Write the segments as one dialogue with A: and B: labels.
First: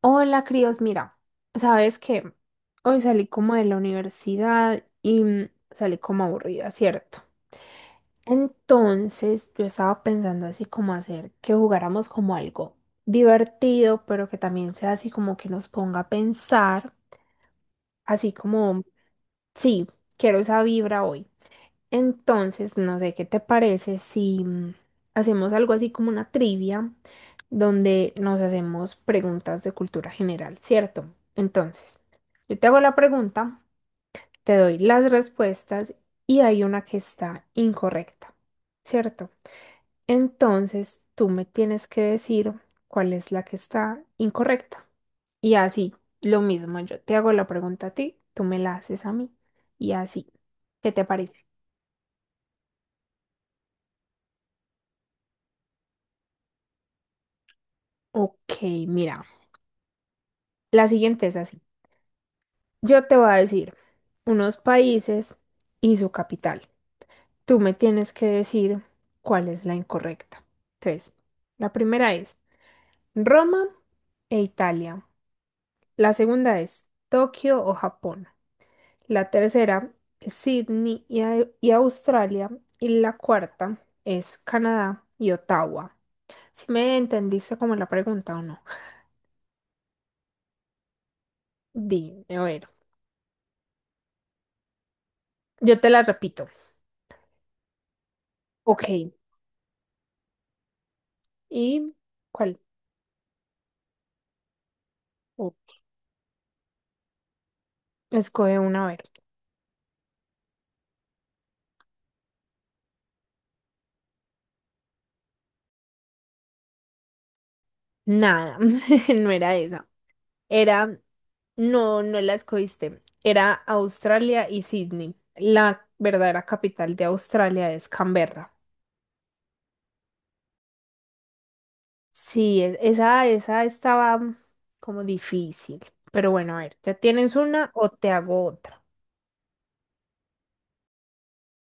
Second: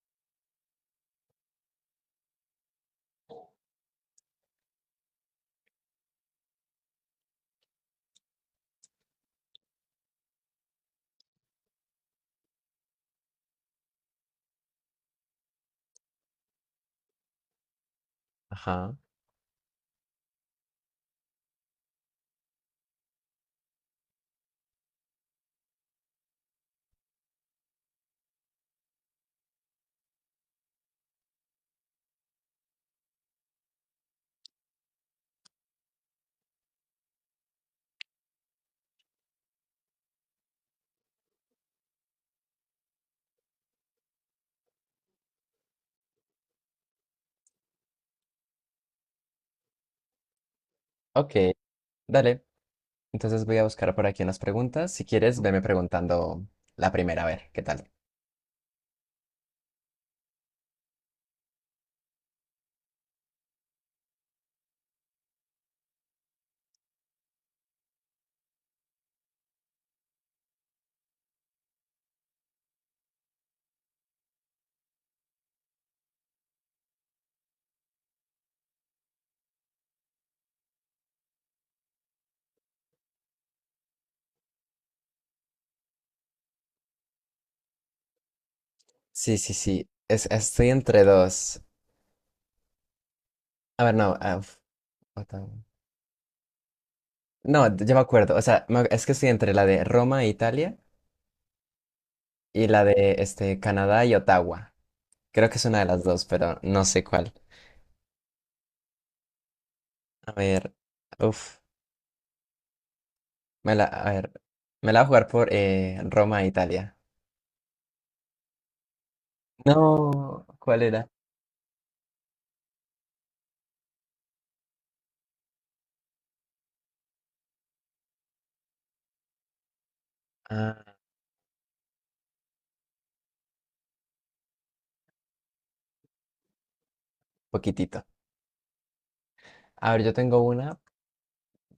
A: Hola, críos, mira, sabes que hoy salí como de la universidad y salí como aburrida, ¿cierto? Entonces yo estaba pensando así como hacer que jugáramos como algo divertido, pero que también sea así como que nos ponga a pensar, así como,
B: Ajá.
A: sí, quiero esa vibra hoy. Entonces, no sé qué te parece si hacemos algo así como una trivia donde nos hacemos preguntas de cultura general, ¿cierto? Entonces, yo te hago la pregunta, te doy las respuestas y hay una que está incorrecta, ¿cierto? Entonces, tú me tienes que decir cuál es la que está incorrecta. Y así, lo mismo, yo te hago la pregunta a ti, tú me la haces a mí y así. ¿Qué te
B: Ok,
A: parece?
B: dale. Entonces voy a buscar por aquí unas preguntas. Si quieres, veme preguntando la primera, a ver, ¿qué tal?
A: Ok, mira. La siguiente es así. Yo te voy a decir unos países y su capital. Tú me tienes que decir cuál es la incorrecta. Entonces, la primera es Roma e Italia. La segunda es Tokio o Japón. La tercera es Sydney y, Australia. Y la cuarta es Canadá y Ottawa. Si me entendiste como la pregunta o no.
B: Sí, sí, sí. Estoy entre dos.
A: Dime, a ver,
B: A ver, no. Otra-
A: yo te la repito.
B: No, ya me acuerdo. O sea, es que
A: Ok.
B: estoy entre la de Roma e Italia
A: ¿Y cuál?
B: y la de este, Canadá y Ottawa. Creo que es una de las dos, pero no sé cuál.
A: Escoge una, a ver.
B: A ver. Uf. Me la, a ver. Me la voy a jugar por Roma e Italia.
A: Nada, no era esa.
B: No, ¿cuál
A: Era,
B: era?
A: no, no la escogiste. Era Australia y Sydney. La verdadera capital de Australia es Canberra.
B: Ah,
A: Sí, esa, esa estaba como difícil. Pero bueno, a ver, ¿ya tienes una o
B: poquitito.
A: te hago otra?
B: A ver, yo tengo una,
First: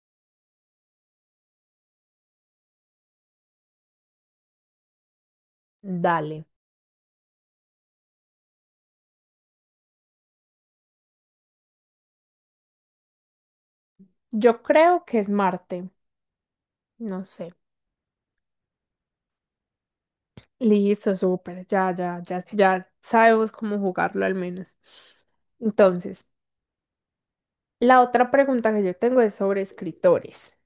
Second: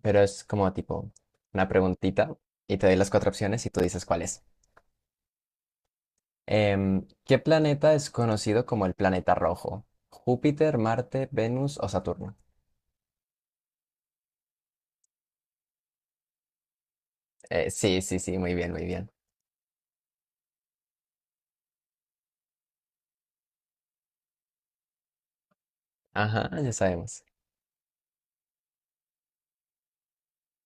B: pero es como tipo una preguntita y te doy las cuatro opciones y tú dices cuál es.
A: Dale.
B: ¿Qué planeta es conocido como el planeta rojo? ¿Júpiter, Marte, Venus o Saturno?
A: Yo creo que es Marte. No sé.
B: Sí, sí, sí, muy bien, muy bien.
A: Listo, súper. Ya sabemos cómo jugarlo al menos. Entonces.
B: Ajá, ya sabemos.
A: La otra pregunta que yo tengo es sobre escritores.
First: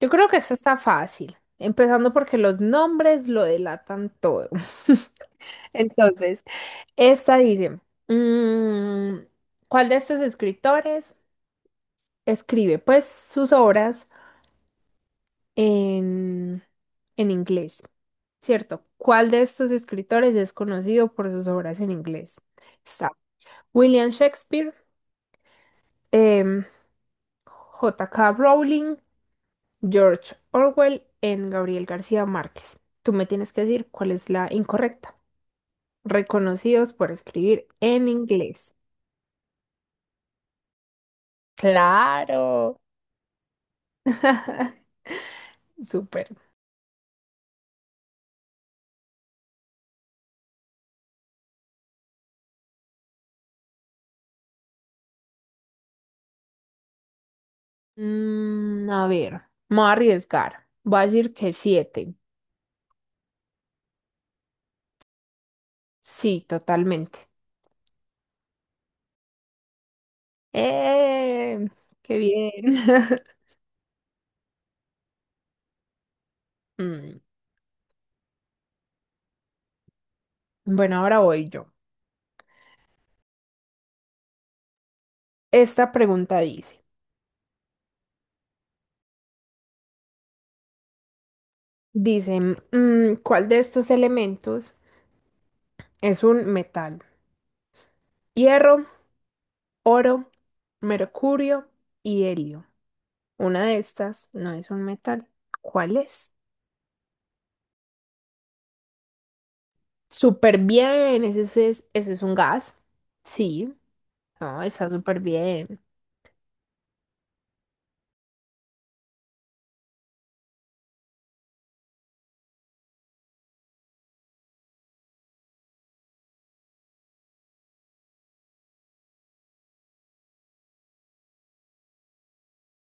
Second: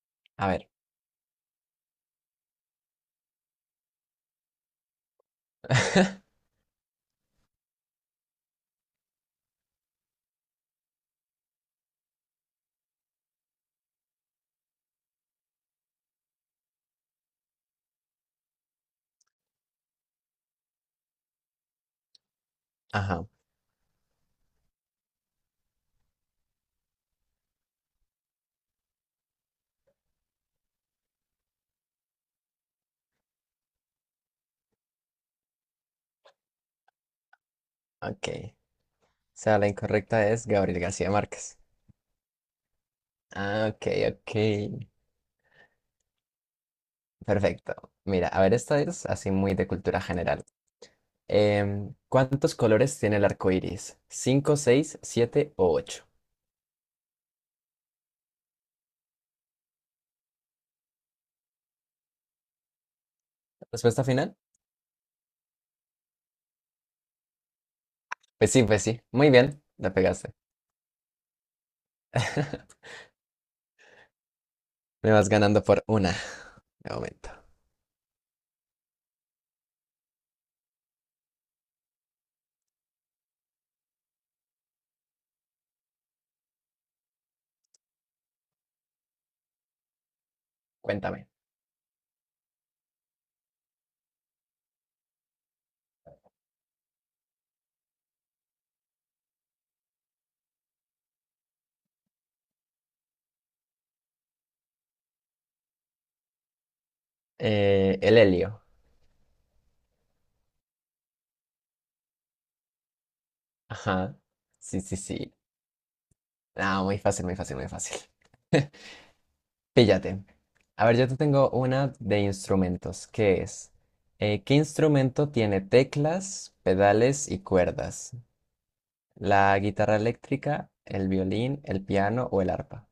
A: Yo creo que
B: A
A: esta
B: ver.
A: está fácil, empezando porque los nombres lo delatan todo. Entonces, esta dice, mm, ¿cuál de estos escritores escribe pues sus obras en, en inglés? ¿Cierto? ¿Cuál de estos escritores es conocido por sus obras en inglés? Está
B: Ajá,
A: William Shakespeare, em, J.K. Rowling, George Orwell en Gabriel García Márquez. Tú me tienes que decir cuál es la incorrecta. Reconocidos por escribir en
B: ok.
A: inglés.
B: O sea, la incorrecta es Gabriel García Márquez.
A: Claro.
B: Ah, ok, ok.
A: Súper.
B: Perfecto. Mira, a ver, esta es así muy de cultura general. ¿Cuántos colores tiene el arco iris? ¿Cinco, seis, siete o ocho?
A: A ver, me voy a arriesgar. Voy a decir que 7.
B: ¿Respuesta final?
A: Sí, totalmente.
B: Pues sí, pues sí. Muy bien, la pegaste.
A: ¡Eh! ¡Qué bien!
B: Me vas ganando por una, de
A: Mm.
B: momento.
A: Bueno, ahora voy yo. Esta pregunta dice,
B: Cuéntame.
A: ¿cuál de estos elementos es un metal? Hierro, oro, mercurio y helio. Una de estas no es un metal. ¿Cuál es?
B: El helio.
A: Súper bien, eso es un gas. Sí,
B: Ajá.
A: no,
B: Sí,
A: está
B: sí,
A: súper
B: sí.
A: bien.
B: Ah, muy fácil, muy fácil, muy fácil. Píllate. A ver, yo te tengo una de instrumentos. ¿Qué es? ¿Qué instrumento tiene teclas, pedales y cuerdas? ¿La guitarra eléctrica, el violín, el piano o el arpa?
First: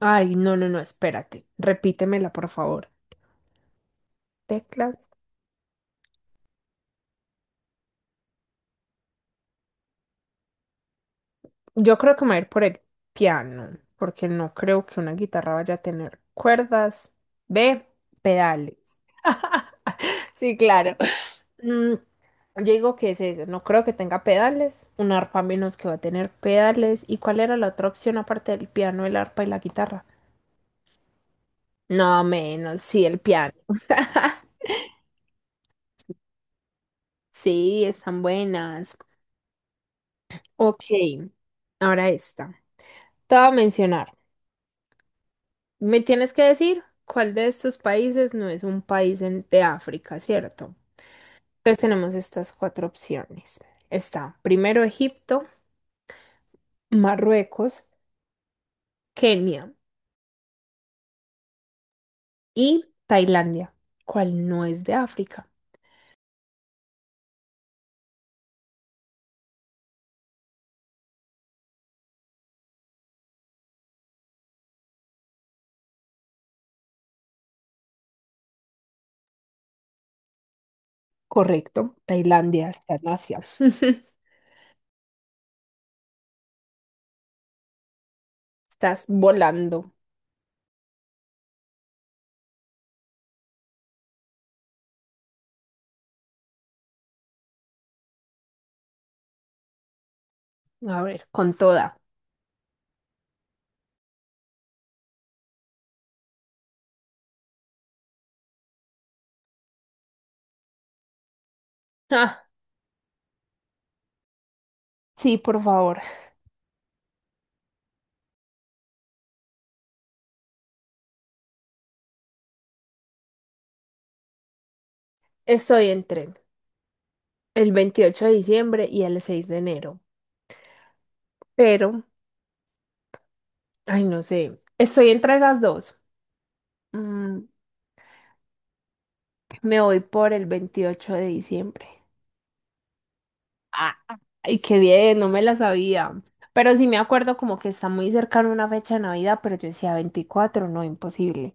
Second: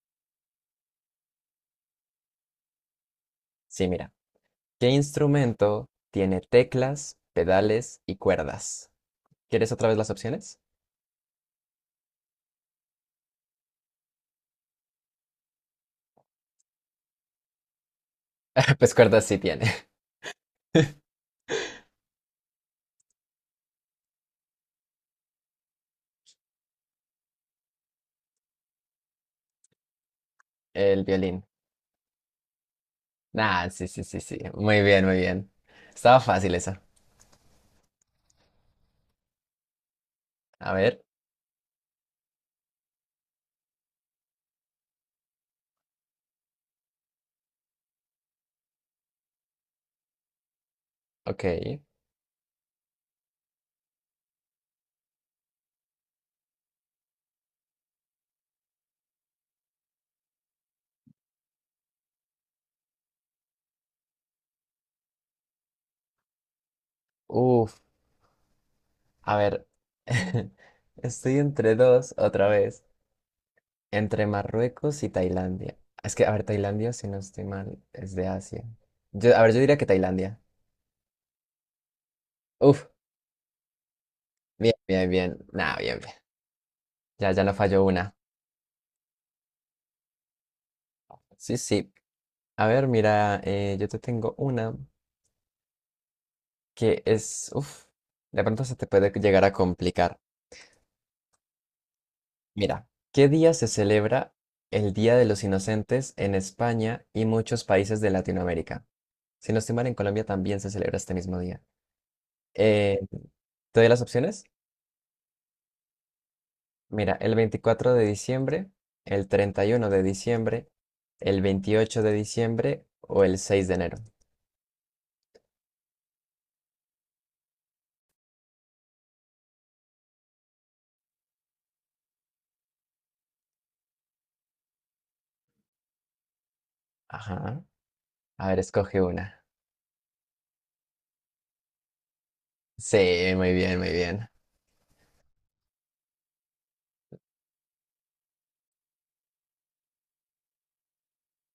A: Ay, no, espérate. Repítemela, por favor.
B: Sí, mira. ¿Qué
A: Teclas.
B: instrumento tiene teclas, pedales y cuerdas? ¿Quieres otra vez las opciones?
A: Yo creo que me voy a ir por el piano, porque no creo que una guitarra vaya a tener cuerdas. Ve.
B: Pues
A: Pedales.
B: cuerdas sí tiene.
A: Sí, claro. Mm. Yo digo que es eso, no creo que tenga pedales, un arpa menos que va a tener pedales. ¿Y cuál era la otra opción aparte del piano, el arpa y la guitarra?
B: El violín.
A: No, menos, sí, el piano.
B: Ah, sí, sí, sí, sí. Muy bien, muy bien. Estaba fácil esa.
A: Sí, están buenas.
B: A
A: Ok,
B: ver,
A: ahora esta. Te voy a mencionar. Me tienes que decir cuál de estos países no es un país de África, ¿cierto?
B: ok.
A: Entonces tenemos estas cuatro opciones. Está primero Egipto, Marruecos, Kenia y Tailandia, cual no es de África.
B: Uf, a ver. Estoy entre dos otra vez. Entre Marruecos y Tailandia. Es que, a ver, Tailandia, si no estoy mal, es de Asia. Yo, a ver, yo diría que Tailandia.
A: Correcto, Tailandia
B: Uf,
A: está en Asia.
B: bien, bien, bien. Nah, bien, bien. Ya, ya no falló una.
A: Estás volando.
B: Sí, sí. A ver, mira, yo te tengo una que es, uff, de pronto se te puede llegar a complicar.
A: A ver, con toda.
B: Mira, ¿qué día se celebra el Día de los Inocentes en España y muchos países de Latinoamérica? Si no estoy mal, en Colombia también se celebra este mismo día.
A: Ah,
B: Eh, ¿Te doy las opciones?
A: sí, por favor.
B: Mira, el 24 de diciembre, el 31 de diciembre, el 28 de diciembre o el 6 de enero.
A: Estoy en tren el 28 de diciembre y el 6 de enero. Pero, ay, no sé. Estoy entre esas dos. Mm,
B: Ajá. A ver, escoge una.
A: me voy por el 28 de diciembre.
B: Sí, muy bien, muy
A: Ah,
B: bien.
A: ay, qué bien, no me la sabía. Pero sí me acuerdo como que está muy cercana una fecha de Navidad, pero yo decía 24, no, imposible.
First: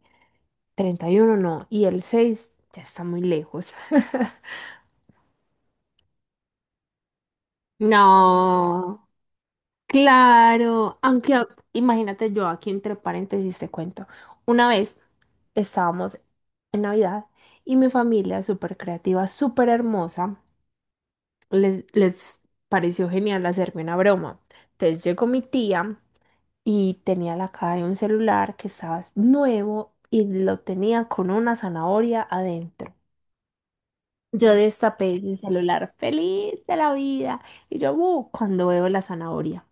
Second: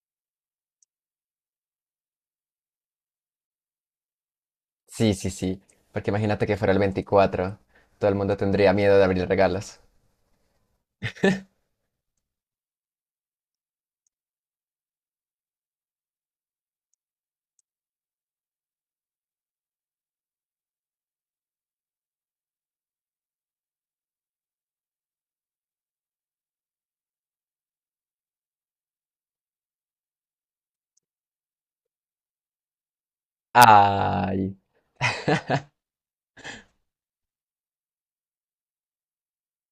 A: 31, no, y el 6 ya está muy lejos.
B: Sí, sí, sí. Porque imagínate que fuera el 24, todo el mundo tendría miedo de
A: No,
B: abrir regalos.
A: claro, imagínate, yo aquí entre paréntesis te cuento, una vez estábamos en Navidad y mi familia súper creativa, súper hermosa, les pareció genial hacerme una broma. Entonces llegó mi tía y tenía la caja de un celular que estaba nuevo y lo tenía con una zanahoria adentro. Yo
B: Ay.
A: destapé el celular, feliz de la vida. Y yo, cuando veo la zanahoria,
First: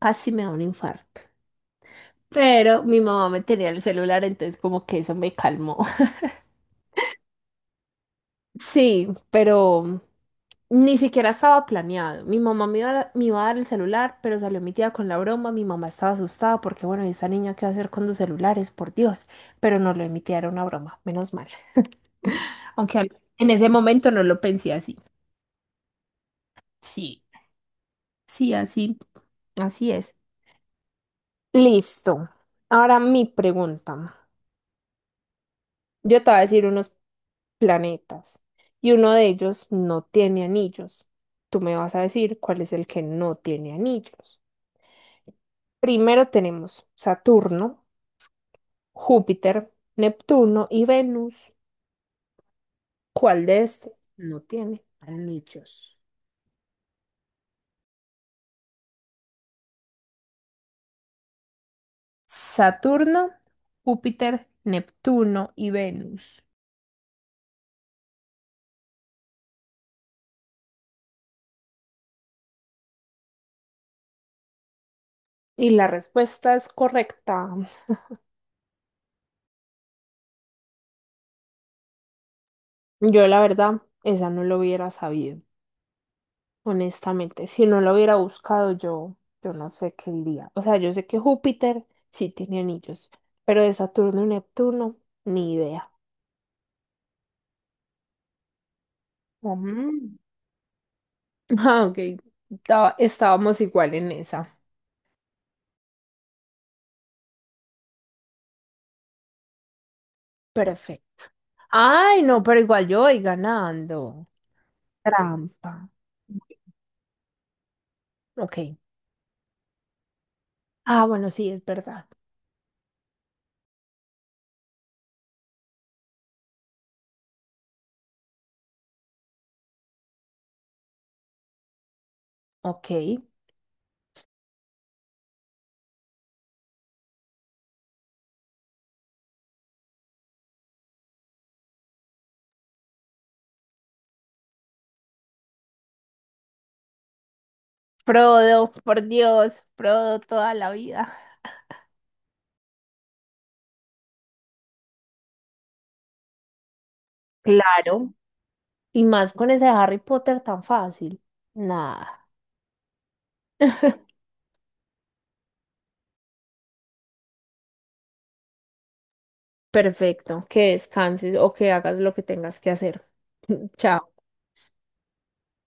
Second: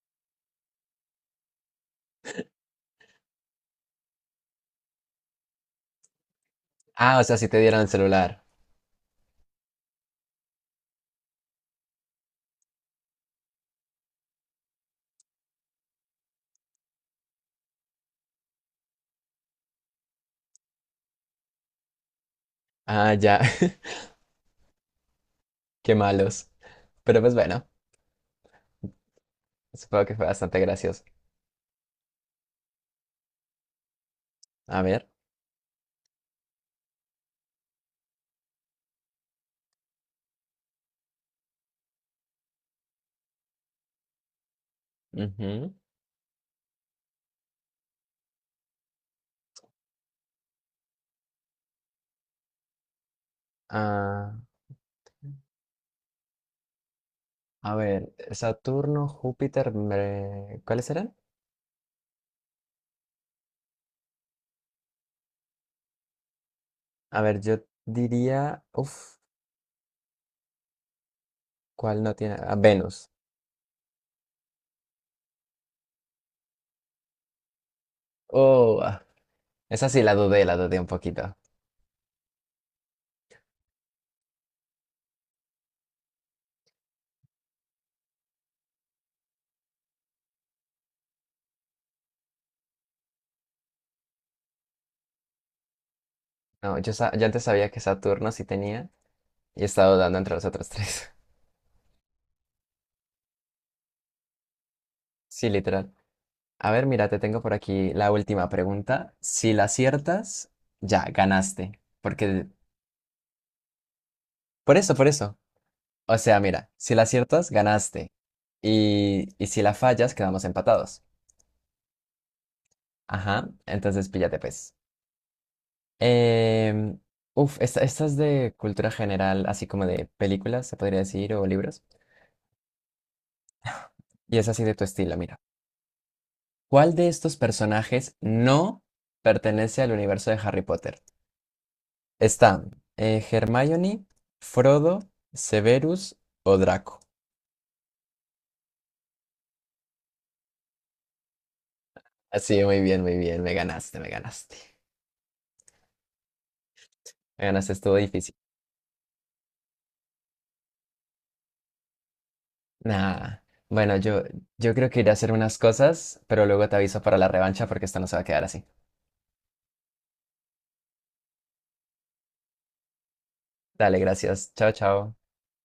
A: casi me da un infarto. Pero mi mamá me tenía el celular, entonces como que eso me calmó.
B: Ah, o sea, si te dieran el celular.
A: Sí, pero ni siquiera estaba planeado. Mi mamá me iba a dar el celular, pero salió mi tía con la broma. Mi mamá estaba asustada porque, bueno, ¿esa niña qué va a hacer con dos celulares? Por Dios. Pero no, lo de mi tía era una broma, menos mal. Aunque
B: Ah,
A: al-
B: ya.
A: en ese momento no lo pensé así.
B: Qué malos. Pero
A: Sí.
B: pues bueno,
A: Sí, así, así
B: supongo que
A: es.
B: fue bastante gracioso.
A: Listo. Ahora mi pregunta.
B: A ver.
A: Yo te voy a decir unos planetas y uno de ellos no tiene anillos. Tú me vas a decir cuál es el que no tiene anillos.
B: Ujú.
A: Primero tenemos Saturno, Júpiter, Neptuno y Venus. ¿Cuál de estos
B: Ah,
A: no tiene anillos?
B: a ver, Saturno, Júpiter, ¿cuáles eran?
A: Saturno, Júpiter, Neptuno y Venus.
B: A ver, yo diría, uf, ¿cuál no tiene? Ah, Venus.
A: Y la respuesta es correcta.
B: Oh, ah, esa sí la dudé un poquito.
A: Yo la verdad, esa no lo hubiera sabido, honestamente. Si no lo hubiera buscado, yo no sé qué diría. O sea, yo sé que Júpiter sí tiene anillos, pero de Saturno y Neptuno, ni idea.
B: No, yo, yo antes sabía que Saturno sí tenía, y he estado
A: Ujú.
B: dando entre los otros tres.
A: Ah, ok. Estábamos igual en esa.
B: Sí, literal. A ver, mira, te tengo por aquí la última pregunta. Si la aciertas, ya,
A: Perfecto.
B: ganaste.
A: Ay, no,
B: Porque,
A: pero igual yo voy ganando.
B: por eso, por eso.
A: Trampa.
B: O sea, mira, si la aciertas, ganaste.
A: Ok.
B: Y si la fallas, quedamos empatados.
A: Ah, bueno, sí, es verdad.
B: Ajá, entonces píllate pues. Em, uf, esta es de cultura general, así como de películas, se podría decir, o libros.
A: Ok.
B: Y es así de tu estilo, mira. ¿Cuál de estos personajes no pertenece al universo de Harry Potter? Están Hermione, Frodo, Severus o Draco.
A: Frodo, por Dios, Frodo toda la vida.
B: Así, muy bien, muy bien. Me ganaste, me ganaste. Me ganaste, estuvo
A: Claro.
B: difícil.
A: Y más con ese Harry Potter tan fácil. Nada.
B: Nah. Bueno, yo creo que iré a hacer unas cosas, pero luego te aviso para la revancha porque esto no se va a quedar así.
A: Perfecto. Que descanses o que hagas lo que tengas que hacer.
B: Dale,
A: Chao.
B: gracias. Chao, chao.